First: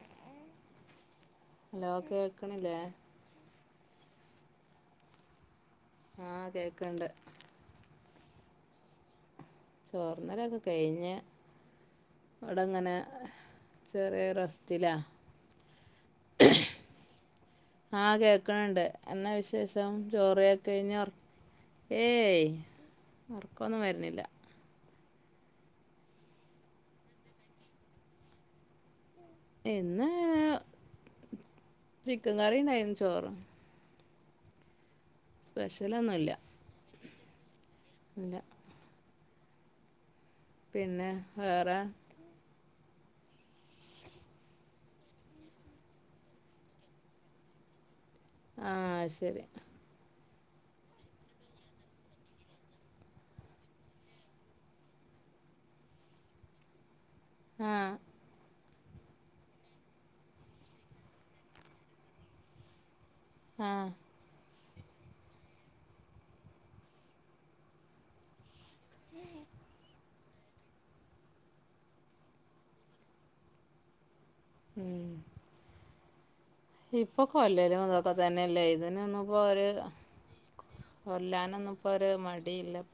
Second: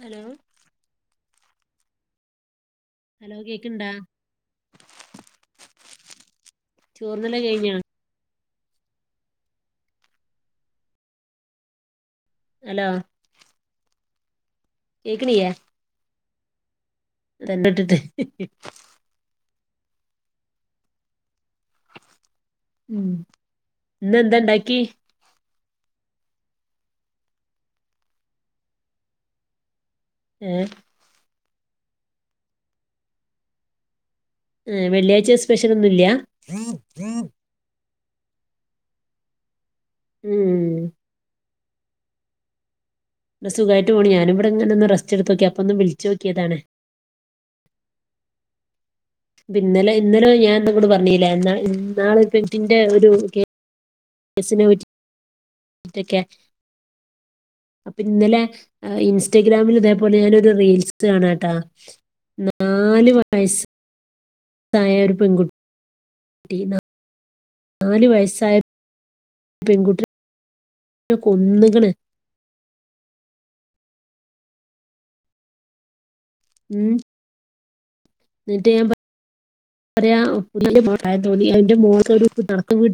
Hello? Hello കേൾക്ക്ണില്ലേ? Hello കേക്ക്ണ്ടാ? ആഹാ കേക്ക്ൻണ്ട്. ല്ലാം കഴിഞ്ഞോ? ചോറ്ന്നലൊക്കെ കഴിഞ്ഞ് ഹലോ വടെങ്ങനെ ചെറിയ റസ്റ്റിലാ [unintelligible] തന്നെ ഇട്ടിട്ട് ആ കേക്കണ് ണ്ട് എന്നാ വിശേഷം? ചോറയ്ക്കെ കഴിഞ്ഞോ? ഏയ് ഓറ്ക്കൊന്നും വര്നില്ല. ന്തെണ്ടാക്കി? ഇന്ന് ഏഹ് ചിക്കൻ കറിണ്ടായിന് ചോറ് ഉം. വെള്ളിയാഴ് സ്പെഷ്യലൊന്നുല്ല. ഇല്ല. പിന്നെ വേറെ?. സുഖായിട്ട് പോണ്. ഞാനും വടെങ്ങനെഒന്ന് റസ്റ്റ്ട്തൊക്യാ. അപ്പോ ഒന്ന് വിളിച്ച് നോക്കിയതാണ്. ആഹാ ശ് പിന്നലെ ഇന്നലെ ഞാൻ ന്ന്ന്നോട് പറഞ്ഞില്ലേന്നാളെ [unintelligible] [unintelligible] ആഹ് അപ്പൊ ഇന്നലെ ആഹാ ഇൻസ്റ്റാഗ്രാമില് തേപോലെ ഞാനൊരു റീൽസ് കാണാട്ടാ നാല് വയസ് ആഹ സായ ഒരു പെൺകുട്ടിന നാല് വയസ്സായ പെൺകുട്ടിനെ കൊന്ന്ക്കണ്. ഉൂം ഉം ഇപ്പൊ കൊല്ലലു അതൊക്കെ തന്നെല്ലേ? ഇതിനൊന്നും പ്പോ ഒര് [unintelligible] ണ്ടായതാണടൊ ഒരു മടിയില്ല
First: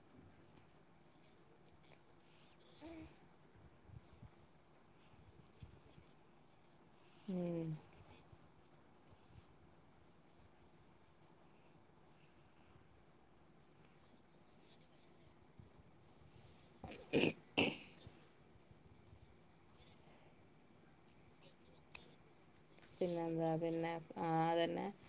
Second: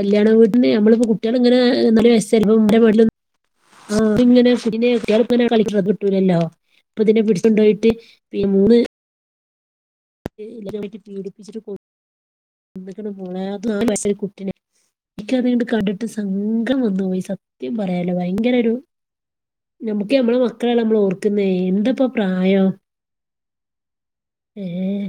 കല്ല്യാണ വീട്ടിന്ന് ഞ മ്മള് പ്പോ കുട്ടിയാല് നാല് വയസ്സ്ള്ളൂ ൻ്റെ മടില് ആ തിങ്ങനെ പിന്നെ കുട്ടിയാല്ങ്ങനെ കളിക്കണത് കിട്ടൂലല്ലോ അപ്പൊ അതിനെ പിടിച്ചോണ്ട് ഉം പോയിട്ട് പ്പിന്ന്- ബലായിട്ട് പിഡിപ്പിച്ച് കൊ ന്നക്ണ് മോളെ നാല് വയസ്സായകുട്ടിനെ. ക്ക്യത്ണ്ട് കണ്ട്ട്ട് സങ്കം വന്നു പോയി. സത്യം പറയാലോ ഭയങ്കരരു നമ്മുക്ക് നമ്മളെ മക്കളാണ് നമ്മള് ഓർക്കുന്നേ എന്താപ്പം പ്രായം പിന്നെന്താ പിന്നെ? ആഹ അതന്നെ ഏഹ്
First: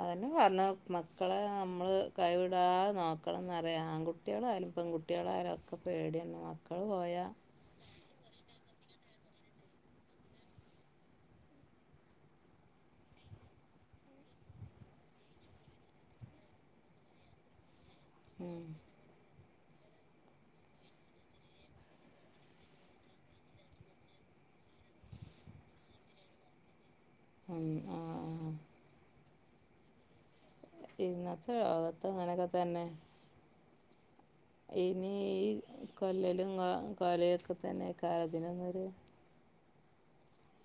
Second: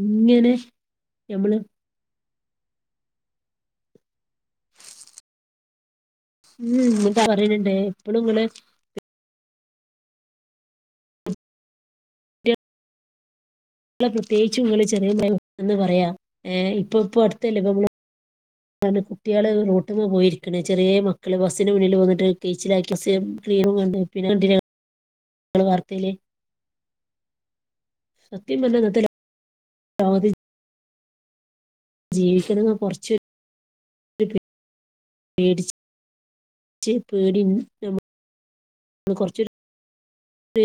അതന്നെ പറഞ്ഞു മക്കളെ ഞമ്മള് നമ്മള് കൈവിടാതെ നോക്കണം ന്നറിയാ ആൺകുട്ടികളായാലും പെൺകുട്ടികളായാലുംലൊക്കെ ഒക്കെ പേടിയാണ് മക്കള് പോയാ തില്ണ്ടേ? [unintelligible] [unintelligible] ഉം കുട്ടികൾ റൊട്ട്മ്മ പോയിരിക്കണെ ചെറിയ മക്കള് ബസ്സിന് മുന്നിൽ വന്നിട്ട് കയ്ച്ചിലാക്കിട്ട്ക്ലീനും കണ്ട് പിന്നെണ്ടനാ നിങ്ങൾ വാർത്തൽ സത്യം പറഞ്ഞ ഇങ്ങത്ത ലോകത് ജി ഇന്നത്തെ ലോകത്ത് ഇങ്ങനെയൊക്കെ ജീവിക്കണന്ന് തന്നെ. കൊറച്ചൊരു ഇനി പേടിച്ച് ഈ കൊല്ലലും കൊലയൊക്കെ തന്നെ കാരം ഇതിനൊരു കുറച്ച് ഒരു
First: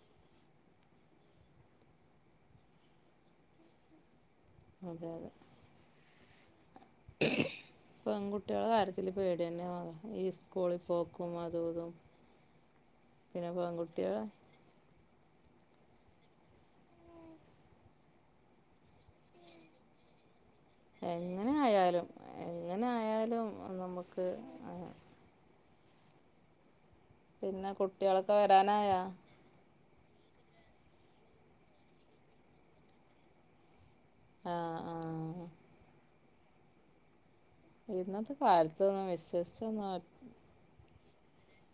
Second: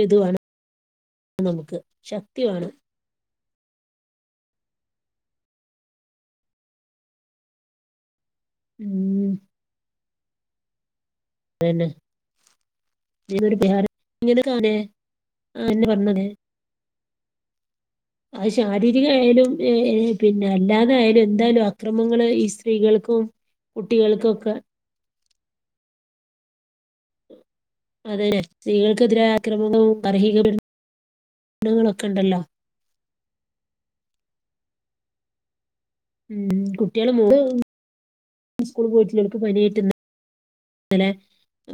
ഇതുവാണം നമുക്ക് ശക്തി വാണം. അതെ അതെ പെൺകുട്ടികള് കാര്യത്തില് ഉം പേടി തന്നെയാ ഈ സ്കൂളിൽ പോ ക്കും അതും ഇതും പിന്നെ പെൺകുട്ടികളെ [unintelligible] ആ എന്നെ പറഞ്ഞതെ അത് ശാരീരികമയാലും പിന്നെ അല്ലാ അതായാലും എങ്ങനെ എന്തായാലും ആയാലും അക്രമങ്ങൾ ഈ എങ്ങനെ സ്ത്രീകൾക്കും ആയാലും നമുക്ക് കുട്ടികൾക്കും ഒക്കെ പിന്നെ അതെ കുട്ടികൾക്കെ വരാനായാ സ്ത്രീകൾക്കെതിരായ അക്രമങ്ങളും കാർഷികപീഡനങ്ങളും ങ്ങളൊക്കെ ഉണ്ടല്ലോ ആഹ ആ ഉം കുട്ടികള് മു ഇന്നത്തെ കാലത്ത്ന്ന് വിശ്വസിചെന്നും ആരെ ഇന്നലെ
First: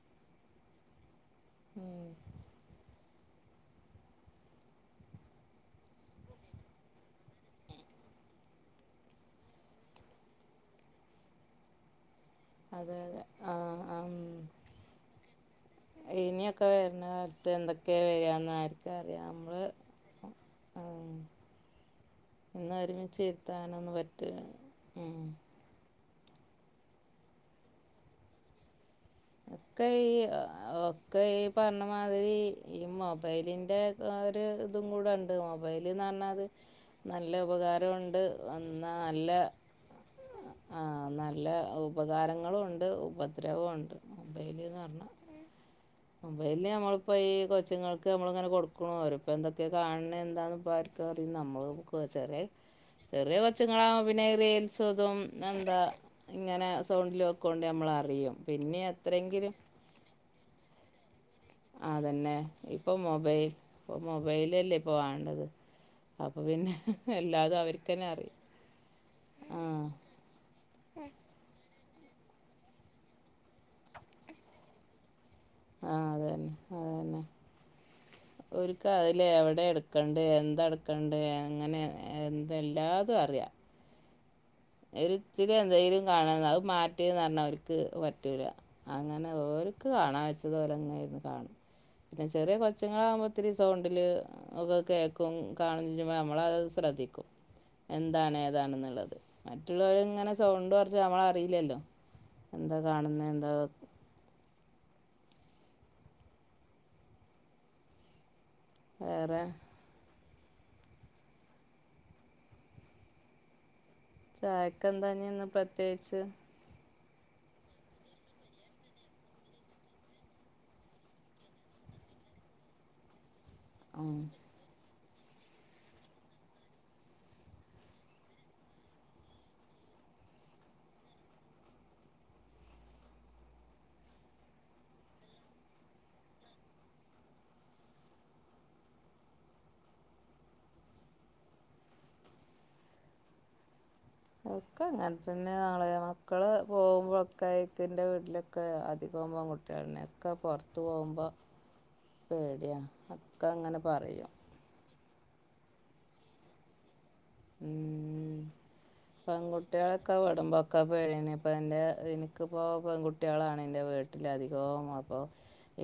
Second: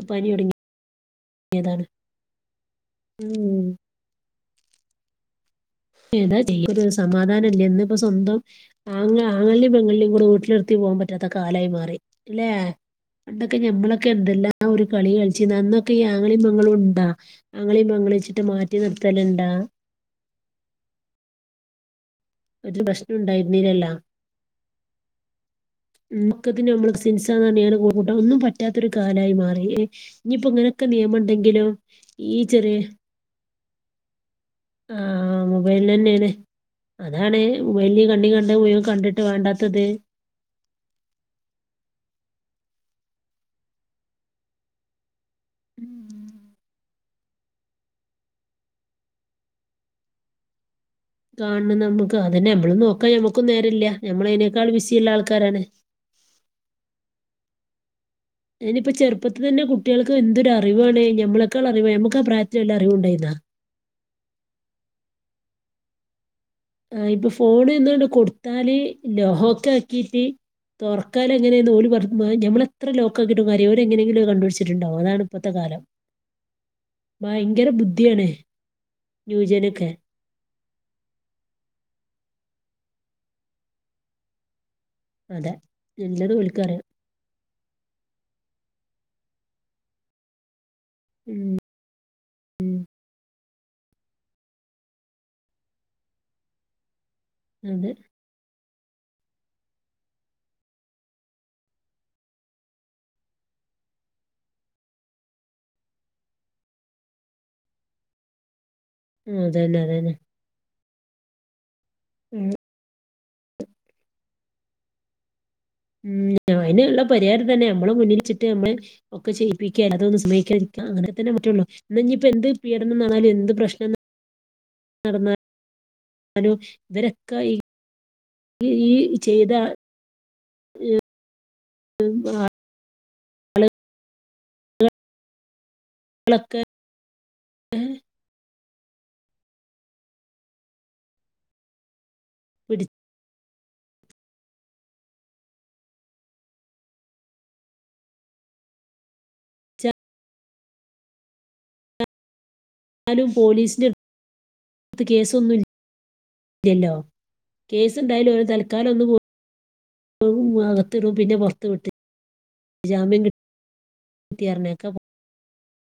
പനിതോടങ്ങിതാണ് ഉം ഉം എന്താ ചെയ ഒരു സമാധാനംല്ലേ ഇന്ന് ഇപ്പ സ്വന്തം ആങ്ങെ അങ്ങളേനിം പെങ്ങള്ളിനിം കൂടെ വീട്ടിൽ നി ർത്തി പോവാൻ പറ്റാത്ത കാലായി മാറി ല്ലെ അതെ അതെ പണ്ടൊക്കെ ആഹ് ആഹ് ഞമ്മളൊക്കെ ഉം എന്തല്ലാം ഒരു കളി കളിചിന്നു അനന്നൊക്കെ ഈ അങ്ങലിം ഇനിയൊക്കെ പെങ്ങളും വരുന്ന ഇണ്ടാ കാലത്ത് അങ്ങളീം എന്തൊക്കെയാ പെങ്ങളീച്ചിട്ട് മാറ്റി നിർത്തലുണ്ടാ ആ ഇന്ന് ഒരു പ്രശ്നം ഒരുമിച്ച് ഉണ്ടായിരുന്നില്ലല്ലോ ഇരുത്താനൊന്നും പറ്റ റ്റൂല അ ഉ മുക്കത്തിന് നമ്മ സെൻസ [unintelligible] ക്കൂട്ട ഒന്നുംപറ്റു പറ്റാത്തൊരു കാലായി മാറി ഒക്കെ ഈ ഇനിയിപ്പോ ഇങ്ങനെയൊക്കെ നിയമം ഒക്കെ ഈ ഉണ്ടെങ്കിലും പറഞ്ഞ മാതിരി ഈ ചെറിയ മൊബൈലിൻ്റെ ഒരു ഇതും ആ കൂടെ ഉണ്ട് മൊബൈല്ന്ന് മൊബൈലിലെന്നേണ് പറഞ്ഞാൽ നല്ല അതാണ് മൊബൈലില് ഉപകാരണ്ട് കണ്ണി കണ്ട മുഴുവൻ യെന്നാ കണ്ടിട്ട് നല്ല വേണ്ടാത്തത് ആഹ നല്ല ഉപകാരങ്ങളും ഉണ്ട് ഉപദ്രവം ഉണ്ട് മൊബൈല്ന്ന് പറാൽ മൊബൈൽ പിന്നെ നമ്മളിപ്പോൾ ഈ കൊച്ചുങ്ങൾക്ക് നമ്മളിങ്ങനെ കൊടുക്കുന്നു അവർ ഇപ്പോ എന്തൊക്കെ കാണണ് എന്താന്ന്പ്പ ആര് കറിയും നമ്മൾ കാണണം നമുക്ക് ചെറിയ അതന്നെ നമ്മള് നോക്കാൻ ചെറിയ ഞമ്മക്കും നേരല്ല കൊച്ചുങ്ങളാവുമ്പോ പിന്നെ ഞമ്മള് അയിനേക്കാൾ റീയിൽസും ബിസിയുള്ള ഇതും ആൾക്കാരാണ് എന്താ ഇങ്ങനെ സൗണ്ടിൽ വക്കോണ്ട് നമ്മള അറിയും പിന്നെ ഇനിപ്പ ചെറുപ്പത്ത് എത്രയെങ്കിലും ന്നെ കുട്ടികൾക് എന്ധോരു അറിവാണ് നമ്മളെക്കാൾ അറിവാ നമ്മുക്ക പ്രായത്തില് വല്ല അറിവുണ്ടായിന്നാ ഇപ്പ മൊബൈലല്ലേ ഇപ്പൊ വേണ്ടത് അപ്പൊ പിന്നെ ആ ഇപ്പൊ എല്ലാതും ഫോൺ എന്ന്ണ്ട് അവർക്കന്നെ അറിയും കൊടുത്താല് ആ ലോഹൊക്കെ ആക്കീട്ട് തുറക്കാല് എങ്ങനെയ ഓല് പറ നമ്മളെത്ര ലോക്ക കിട്ടും കാര്യോല്ല ഓർ എങ്ങനെങ്കിലും കണ്ടുപിച്ചിട്ടുണ്ടവും അതാണ് ഇപ്പത്തെ കാലം. ആഹ അത തന്നെ അത തന്നെ ഭയങ്കര ബുദ്ധിയാണ് ഓല്ക് അതിൽ എവിടെ ന്യൂജനൊക്കെ എടുക്കണ്ട ണ്ട് എന്തെടുക്കണ്ട് അങ്ങനെ എന്തെല്ലാതും അറിയാം അതെ ഒരിചിരി എന്തെലും കാണ എല്ലതും അത് മാ ഓൽക്കറിയാം റ്റ് പറഞ്ഞാൽ ഓല്ക്ക് പറ്റൂല അങ്ങനെ ഓല്ക്ക് കാണാൻ വെച്ചത് ഓല് അങ്ങനെ നെ ഇരുന്ന് കാണും ഉം പിന്നെ ചെറിയ കൊച്ചങ്ങളകുമ്പോ ഒത്തിരി സൗണ്ടിൽ ഒക്കെ കേൾക്കും കാണുചെയ്യുമ്പോ നമ്മളത്ത് ശ്രദ്ധിക്കും അതെ എന്താണ് ഏതാണെന്നുള്ളത് മറ്റുള്ളവർ ഇങ്ങനെ സൗണ്ട് കുച്ച്നമ്മളറിയില്ലല്ലോ എന്താ കാണുന്നത് എന്താ വേറെ ഉംഅതന്നെ അതന്നെ ഉം ചായക്ക ന്തയിഞ്ഞ് പ്രത്യേകിച്ച് അതിനുള്ള പരിഹാരം തന്നെ നമ്മള് മുന്നിൽിച്ചിട്ട് നമ്മള് ഒക്കെ ചെയ്യിപ്പിക്കാ അതൊന്ന് സമഹക്കാരിക്കാം അങ്ങനെന്നെറ്റുള്ളൂ ഇ ഇപ്പ എന്ത് പീഡനംാണാലും എന്ത് പ്രശ്നം ആ നടന്നാലും ഇവരൊക്കെ ഈ ഈ ഈ ചെയ്ത [unintelligible] [inaudible] ഉം ആ [unintelligible] പിടി ഒക്കെ അങ്ങനെ തന്നെ മളെ മക്കള് പോകുമ്പോഴൊക്കെക്കിൻ്റെ വീട്ടിലൊക്കെ അധികംകുമ്പോം കട്ടും ണ്ണൊക്കെ പുറത്ത് പോവുമ്പോ പേടിയാ എന്നാലും ഒക്കെ അങ്ങനെ പറയും പോലീസിന്റെത്ത് കേസൊന്നു ഇൽയല്ലോ കേസ് ഉണ്ടായാലും ഉം ഓല് തൽക്കാലം ഒന്ന് പൊ പെൺകുട്ടികളൊക്കെ വിെടുമ്പോഴൊക്കെ പഴിനി പിന്നെ ഇപ്പോൾ പുറത്ത് എൻ്റെ വിട്ട് എനിക്കിപ്പോൾ ജാമ്യം പെൺകുട്ടിളാണ് എൻ്റെ വീട് കിട്ടി നട്ടിലധികം പറഞ്ഞേക്കാ അപ്പ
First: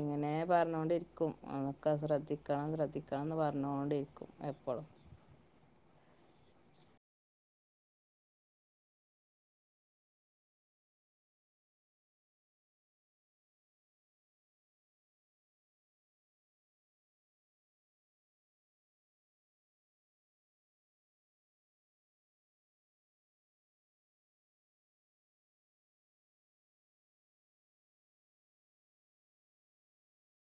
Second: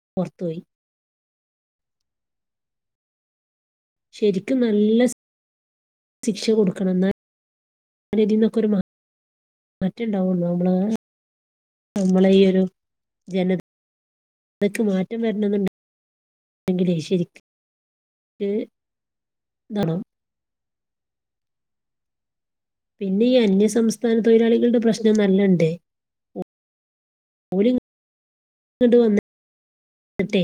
ഇങ്ങനെ പുറത്ത് പോയി പറഞ്ഞൊണ്ടിരിക്ക ും അതൊക്കെ ശ്രദ്ധിക്കണം ശ്രദ്ധിക്കണംന്ന് പറഞ്ഞോണ്ടിരി ശരിക്കും നല്ല സ് ശിക്ഷ കൊടുക്കണം ന്നാല് തിന്നൊക്കെരുമാ മറ്റുണ്ടാവള്ളു നമ്മളെ ഈ ഒരു ജന അതൊക്കെ മാറ്റം വരണെന്നുണ്ടെങ്കേ ശരിക്ക് ഉം ഇതാണോ പിന്നെ ഈ അന്യസംസ്ഥാന തൊഴിലാളികളുടെ പ്രശ്നം നല്ലണ്ടേ ഓല് ഇങ്ങട്ട് വന്ന് ന്നിട്ടെ